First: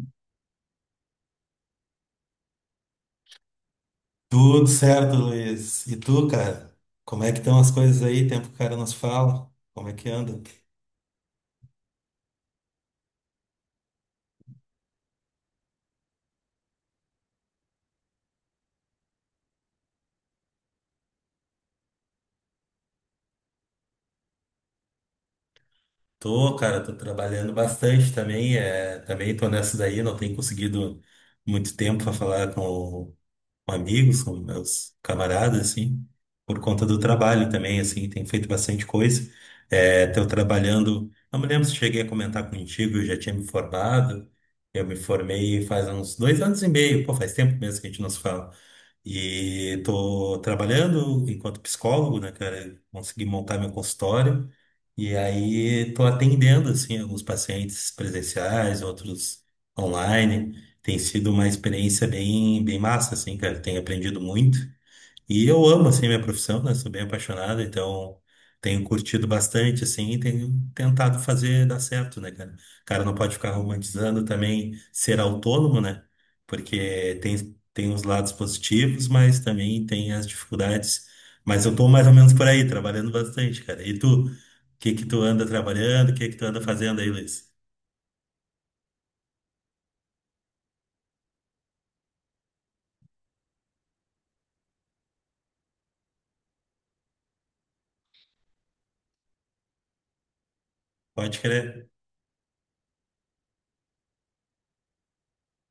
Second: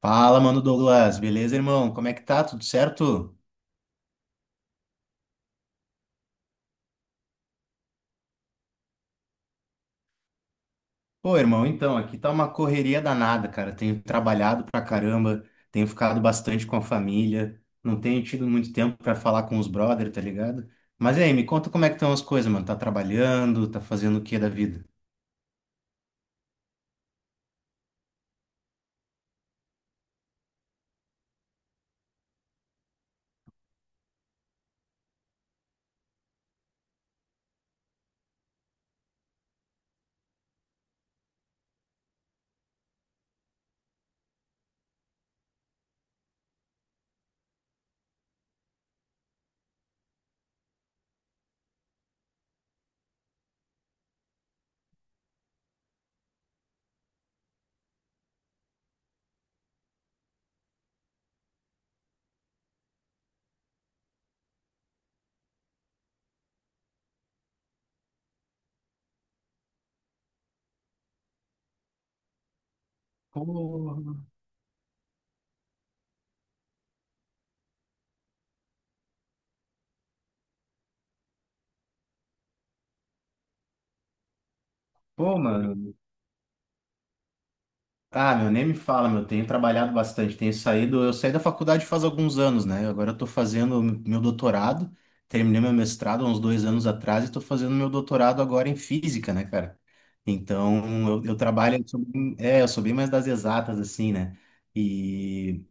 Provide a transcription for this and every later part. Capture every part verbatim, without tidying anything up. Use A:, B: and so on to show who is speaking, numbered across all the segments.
A: Fala, mano Douglas, beleza, irmão? Como é que tá? Tudo certo?
B: Tudo certo, Luiz. E tu, cara? Como é que estão as coisas aí? Tempo que o cara não se fala. Como é que anda?
A: Pô, irmão, então, aqui tá uma correria danada, cara. Tenho trabalhado pra caramba, tenho ficado bastante com a família, não tenho tido muito tempo pra falar com os brother, tá ligado? Mas e aí, me conta como é que estão as coisas, mano. Tá trabalhando, tá fazendo o que da vida?
B: Tô, cara, tô trabalhando bastante também. É, também tô nessa daí, não tenho conseguido muito tempo para falar com, com amigos, com meus camaradas, assim, por conta do trabalho também, assim, tem feito bastante coisa. É, tô trabalhando, não me lembro se cheguei a comentar contigo, eu já tinha me formado, eu me formei faz uns dois anos e meio, pô, faz tempo mesmo que a gente não se fala. E tô trabalhando enquanto psicólogo, né, cara, consegui montar meu consultório, e aí tô atendendo, assim, alguns pacientes presenciais, outros online, tem sido uma experiência bem, bem massa, assim, cara. Tenho aprendido muito. E eu amo, assim, minha profissão, né? Sou bem apaixonado, então tenho curtido bastante, assim, e tenho tentado fazer dar certo, né, cara? O cara não pode ficar
A: Porra.
B: romantizando também ser autônomo, né? Porque tem, tem, os lados positivos, mas também tem as dificuldades. Mas eu tô mais ou menos por aí, trabalhando bastante, cara. E tu, o que que tu
A: Pô,
B: anda
A: mano,
B: trabalhando? O que que tu anda fazendo aí, Luiz?
A: ah, meu, nem me fala, meu. Tenho trabalhado bastante, tenho saído. Eu saí da faculdade faz alguns anos, né? Agora eu tô fazendo meu doutorado. Terminei meu mestrado há uns dois anos atrás e tô fazendo meu doutorado agora em física, né, cara? Então, eu, eu
B: Pode
A: trabalho.
B: crer.
A: Eu sou bem- é, eu sou bem mais das exatas, assim, né? E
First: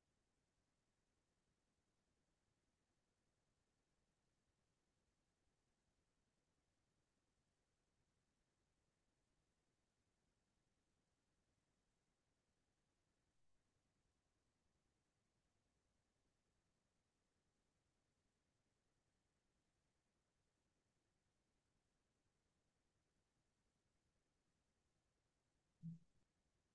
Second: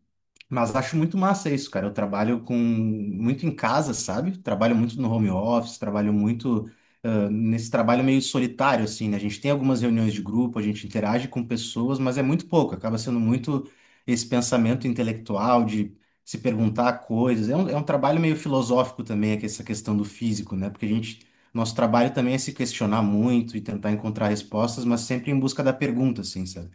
A: mas acho muito massa isso, cara. Eu trabalho com muito em casa, sabe? Trabalho muito no home office, trabalho muito ah, nesse trabalho meio solitário, assim, né? A gente tem algumas reuniões de grupo, a gente interage com pessoas, mas é muito pouco. Acaba sendo muito esse pensamento intelectual de se perguntar coisas. É um, é um trabalho meio filosófico também, é que essa questão do físico, né? Porque a gente, nosso trabalho também é se questionar muito e tentar encontrar respostas, mas sempre em busca da pergunta, assim, sabe?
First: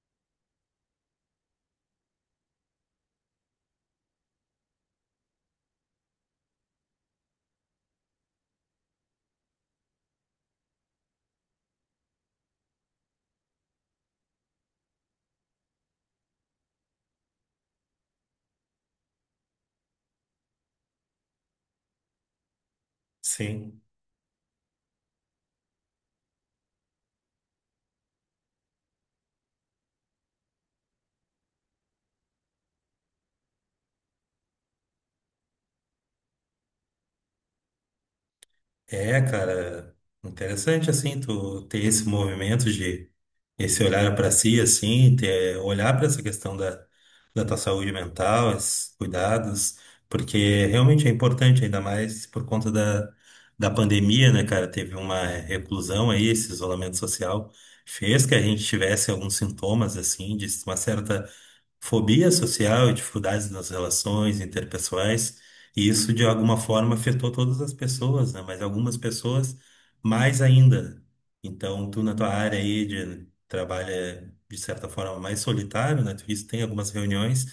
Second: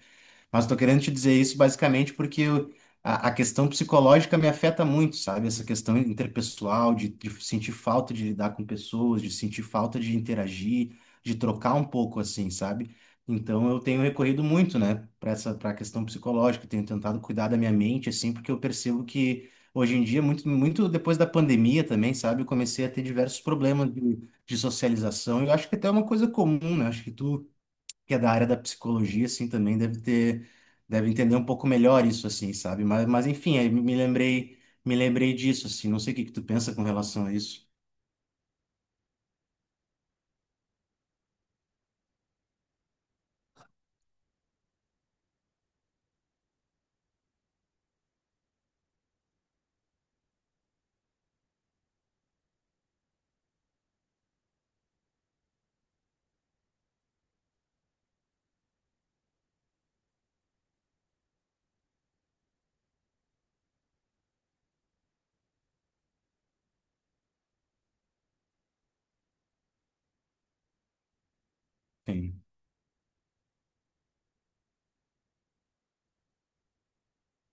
A: Mas tô querendo te dizer isso basicamente porque eu- a, a questão psicológica me afeta muito, sabe? Essa questão interpessoal, de, de sentir falta de lidar com pessoas, de sentir falta de interagir, de trocar um pouco assim, sabe? Então eu tenho recorrido muito, né, para essa, para a questão psicológica, tenho tentado cuidar da minha mente assim, porque eu percebo que hoje em dia, muito, muito depois da pandemia também, sabe? Eu comecei a ter diversos
B: Sim.
A: problemas de, de socialização. Eu acho que até é uma coisa comum, né? Acho que tu que é da área da psicologia, assim, também deve ter, deve entender um pouco melhor isso, assim, sabe? Mas, mas enfim, aí me me lembrei, me lembrei disso, assim, não sei o que que tu pensa com relação a isso.
B: É, cara, interessante assim, tu ter esse movimento de esse olhar para si, assim, ter, olhar para essa questão da, da, tua saúde mental, esses cuidados, porque realmente é importante, ainda mais por conta da, da pandemia, né, cara? Teve uma reclusão aí, esse isolamento social fez que a gente tivesse alguns sintomas, assim, de uma certa fobia social e dificuldades nas relações interpessoais, e isso de alguma forma afetou todas as pessoas, né? Mas algumas pessoas mais ainda. Então, tu na tua área aí de trabalha de certa forma mais solitário, né? Tu disse que tem algumas reuniões,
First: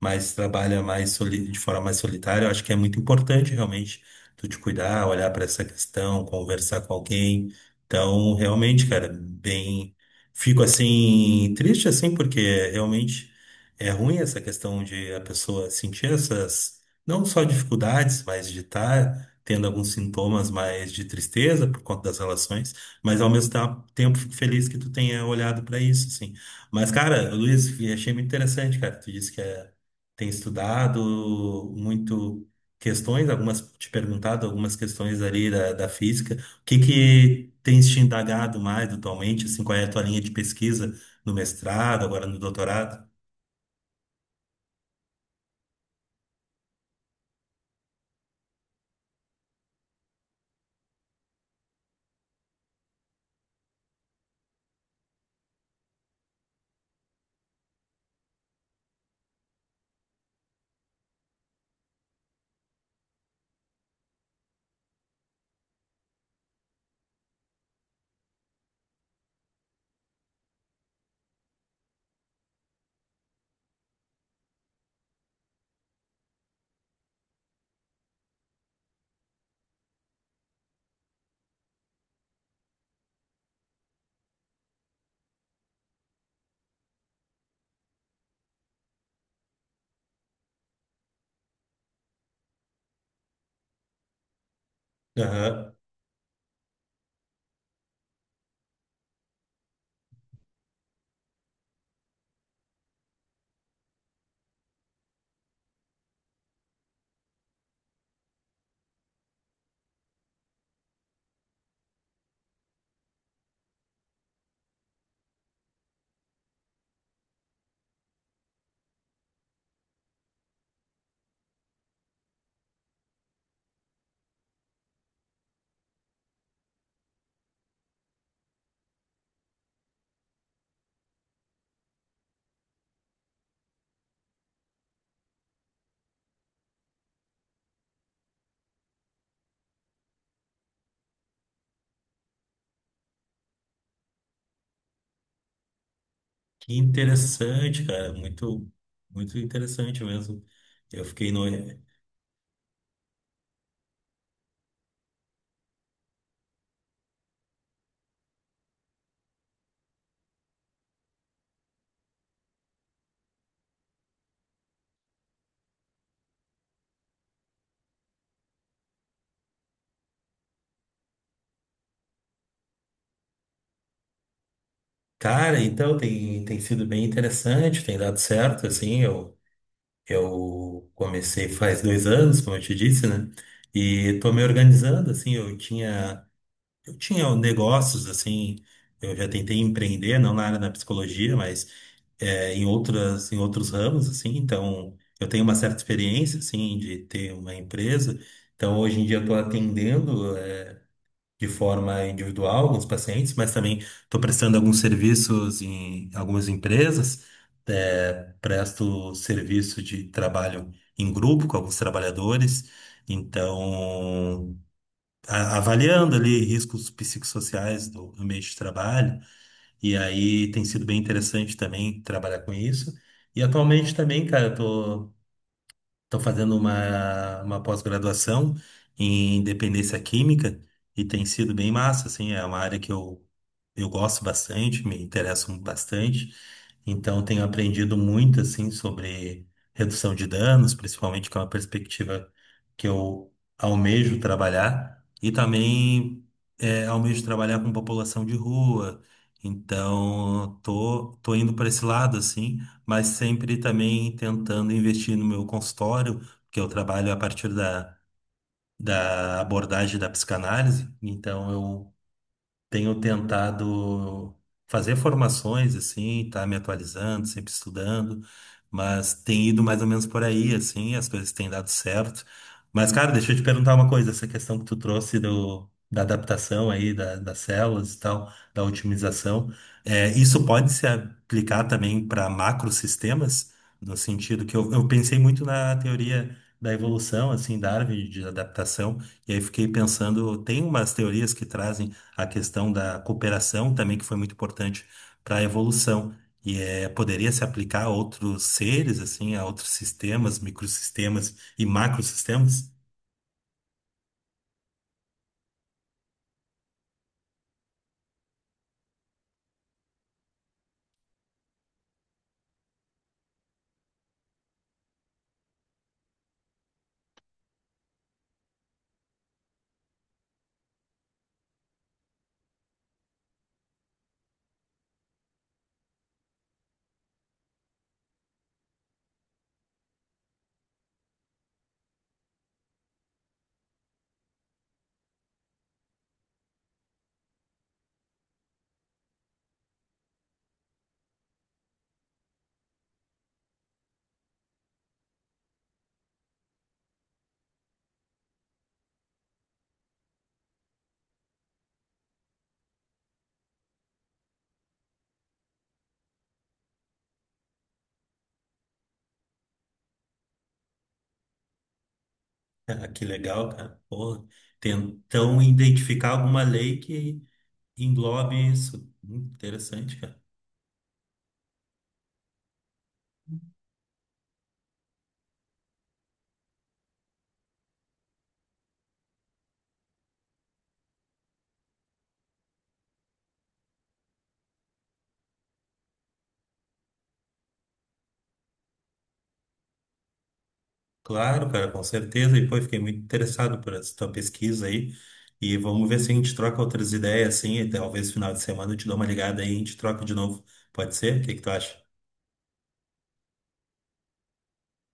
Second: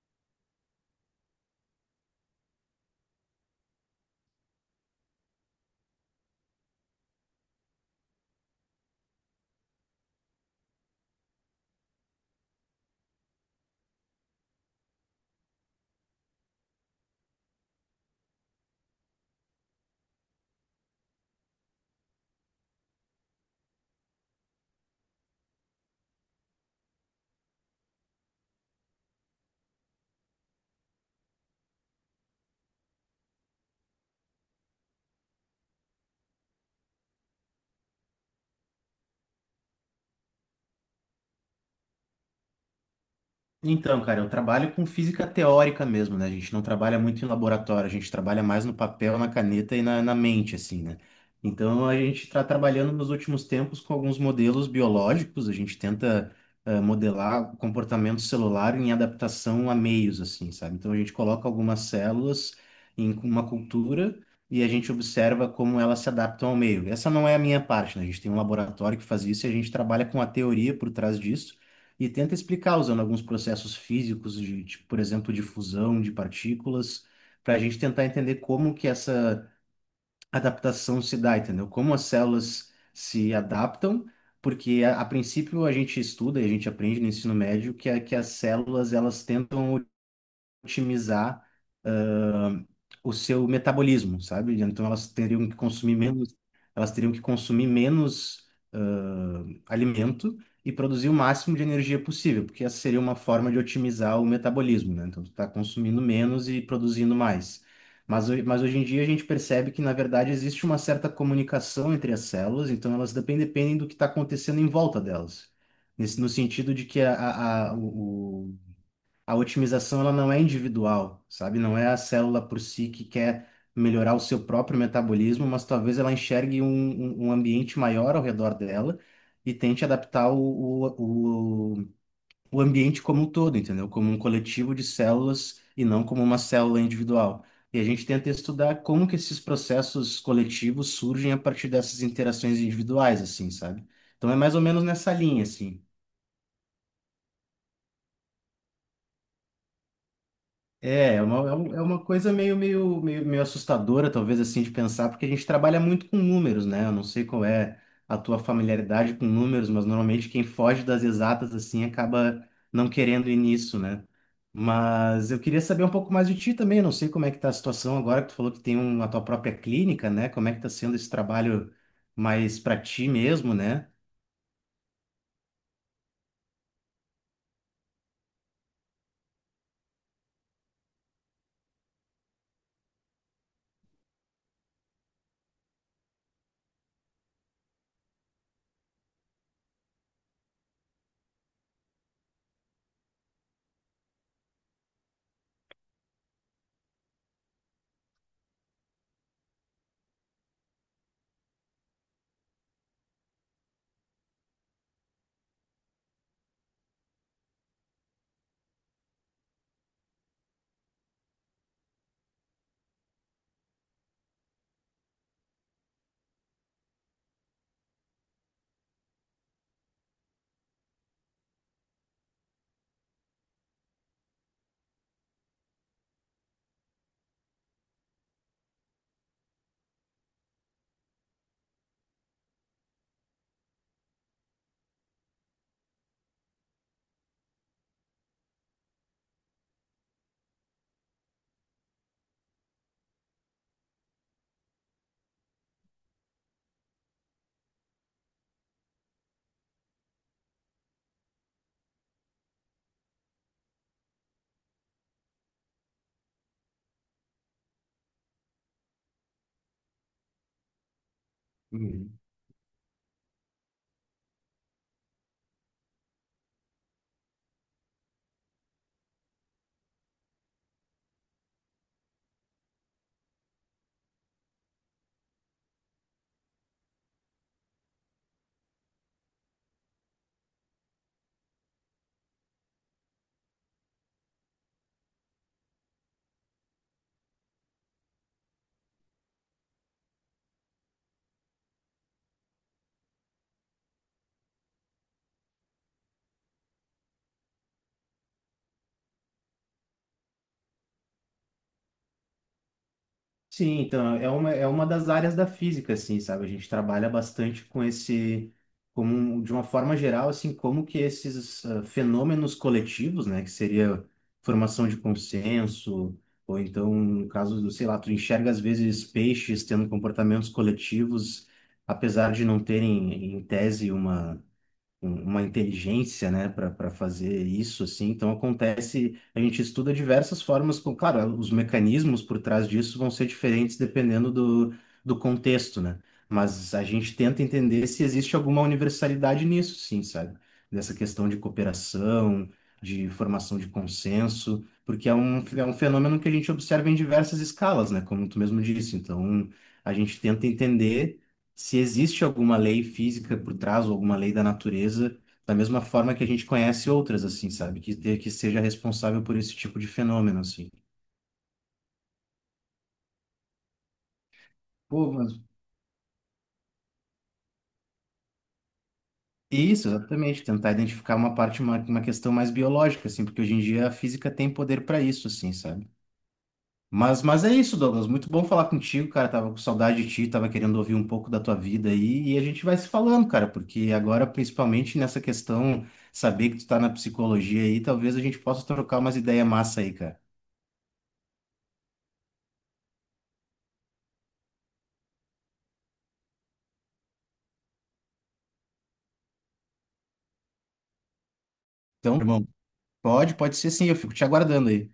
B: mas trabalha mais soli- de forma mais solitária. Eu acho que é muito importante realmente tu te cuidar, olhar para essa questão, conversar com alguém. Então, realmente, cara, bem, fico assim triste assim porque realmente é ruim essa questão de a pessoa sentir essas, não só dificuldades, mas de estar tendo alguns sintomas mais de tristeza por conta das relações, mas ao mesmo ta- tempo fico feliz que tu tenha olhado para isso, assim. Mas, cara, Luiz, achei muito interessante, cara. Tu disse que é, tem estudado muito questões, algumas te perguntado algumas questões ali da, da, física. O que que tens te indagado mais atualmente, assim, qual é a tua linha de pesquisa no mestrado, agora no doutorado?
A: Então, cara, eu trabalho com física teórica mesmo, né? A gente não trabalha muito em laboratório, a gente trabalha mais no papel, na caneta e na, na mente, assim, né? Então, a gente está trabalhando nos últimos tempos com alguns modelos biológicos, a gente tenta eh, modelar o comportamento celular em adaptação a meios, assim, sabe? Então, a gente coloca algumas células em uma cultura e a gente observa como elas se adaptam ao meio. Essa não é a minha parte, né? A gente tem um laboratório que faz isso e a gente trabalha com a teoria por trás disso e tenta explicar usando alguns processos físicos de, de, por exemplo, de fusão de partículas, para a gente tentar entender como que essa adaptação se dá, entendeu? Como as células se adaptam, porque a, a princípio a gente estuda e a gente aprende no ensino médio que, a- que as células elas tentam otimizar ah, o seu metabolismo, sabe? Então elas teriam que
B: Aham.
A: consumir menos, elas teriam que consumir menos ah, alimento e produzir o máximo de energia possível, porque essa seria uma forma de otimizar o metabolismo, né? Então tu tá consumindo menos e produzindo mais. Mas, ho- mas hoje em dia a gente percebe que, na verdade, existe uma certa comunicação entre as células, então elas dependem, dependem do que está acontecendo em volta delas. Nesse, no sentido de que a, a- a- o, a otimização ela não é individual, sabe? Não é a célula por si que quer melhorar o seu próprio metabolismo, mas talvez ela enxergue um, um- um ambiente maior ao redor dela e tente adaptar o, o, o, o ambiente como um todo, entendeu? Como um coletivo de células e não como uma célula individual. E a gente tenta estudar como que esses processos coletivos surgem a partir dessas interações individuais, assim, sabe? Então é mais ou menos nessa linha, assim.
B: Que interessante, cara. Muito, muito interessante mesmo. Eu
A: É, é
B: fiquei no.
A: uma, é um- é uma coisa meio, meio, meio, meio assustadora, talvez, assim, de pensar, porque a gente trabalha muito com números, né? Eu não sei qual é a tua familiaridade com números, mas normalmente quem foge das exatas, assim, acaba não querendo ir nisso, né? Mas eu queria saber um pouco mais de ti também, eu não sei como é que tá a situação agora que tu falou que tem um, a tua própria clínica, né? Como é que tá sendo esse trabalho mais para ti mesmo, né?
B: Cara, então tem, tem sido bem interessante, tem dado certo, assim. Eu, eu comecei faz dois anos, como eu te disse, né? E tô me organizando, assim. Eu tinha, eu tinha negócios, assim. Eu já tentei empreender, não na área da psicologia, mas é, em outras, em outros ramos, assim, então eu tenho uma certa experiência, assim, de ter uma empresa, então hoje em dia eu estou atendendo, é, de forma individual alguns pacientes, mas também estou prestando alguns serviços em algumas empresas, é, presto serviço de trabalho em grupo com alguns trabalhadores, então a- avaliando ali riscos psicossociais do ambiente de trabalho, e aí tem sido bem interessante também trabalhar com isso. E atualmente também, cara, eu tô Estou fazendo uma, uma, pós-graduação em dependência química e tem sido bem massa, assim, é uma área que eu, eu gosto bastante, me interesso bastante, então tenho aprendido muito, assim, sobre redução de danos, principalmente que é uma perspectiva que eu almejo trabalhar e também é, almejo trabalhar com população de rua, então tô, tô indo para esse lado, assim, mas sempre também tentando investir no meu consultório, porque eu trabalho a partir da, da abordagem da psicanálise, então tenho tentado fazer formações, assim, tá me atualizando, sempre estudando, mas tem ido mais ou menos por aí, assim, as coisas têm dado certo. Mas, cara, deixa eu te perguntar uma coisa, essa questão que tu trouxe do, da adaptação aí, da- das células e tal, da otimização, é, isso pode se aplicar também para macrosistemas, no sentido que eu, eu pensei muito na teoria da evolução, assim, Darwin, de adaptação, e aí fiquei pensando, tem umas teorias que trazem a questão da cooperação também, que foi muito importante para a evolução. E é, poderia se aplicar a outros seres, assim, a outros sistemas, microsistemas e macrosistemas?
A: Sim, então é uma, é uma das áreas da física, assim, sabe? A gente trabalha bastante com esse, como, um, de uma forma geral, assim, como que esses ah, fenômenos coletivos, né, que seria formação de consenso, ou então, no caso do, sei lá, tu enxerga às vezes peixes tendo comportamentos coletivos, apesar de não terem, em tese, uma um- uma inteligência, né, para fazer isso, assim. Então acontece, a gente estuda diversas formas, com, claro, os mecanismos por trás disso vão ser diferentes dependendo do, do contexto, né? Mas a gente tenta entender se existe alguma universalidade nisso, sim, sabe? Nessa questão de cooperação, de formação de consenso, porque é um, é um fenômeno que a gente observa em diversas escalas, né? Como tu mesmo disse. Então, a gente tenta entender se existe alguma lei física por trás ou alguma lei da natureza, da mesma forma que a gente conhece outras, assim, sabe? Que, te- que seja responsável por esse tipo de fenômeno, assim.
B: Ah, que legal, cara. Porra.
A: Pô, mas...
B: Tentam identificar alguma lei que englobe isso. Hum,
A: Isso,
B: interessante, cara.
A: exatamente. Tentar identificar uma parte, uma, uma questão mais biológica, assim, porque hoje em dia a física tem poder para isso, assim, sabe? Mas, mas é isso, Douglas. Muito bom falar contigo, cara. Tava com saudade de ti, tava querendo ouvir um pouco da tua vida aí, e a gente vai se falando, cara, porque agora, principalmente nessa questão, saber que tu tá na psicologia aí, talvez a gente possa trocar umas ideias massa aí, cara.
B: Claro, cara, com certeza. E, pô, eu fiquei muito interessado por essa tua pesquisa aí. E vamos ver se a gente troca outras ideias, assim, e talvez final de semana eu te dou uma ligada aí e a gente troca de novo. Pode ser? O que que tu acha?
A: Então, irmão, pode, pode ser sim, eu fico te aguardando aí.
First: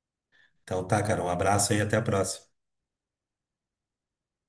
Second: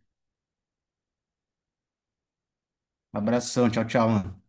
B: Então tá, cara. Um abraço aí e até a próxima.
A: Abração, tchau, tchau, mano.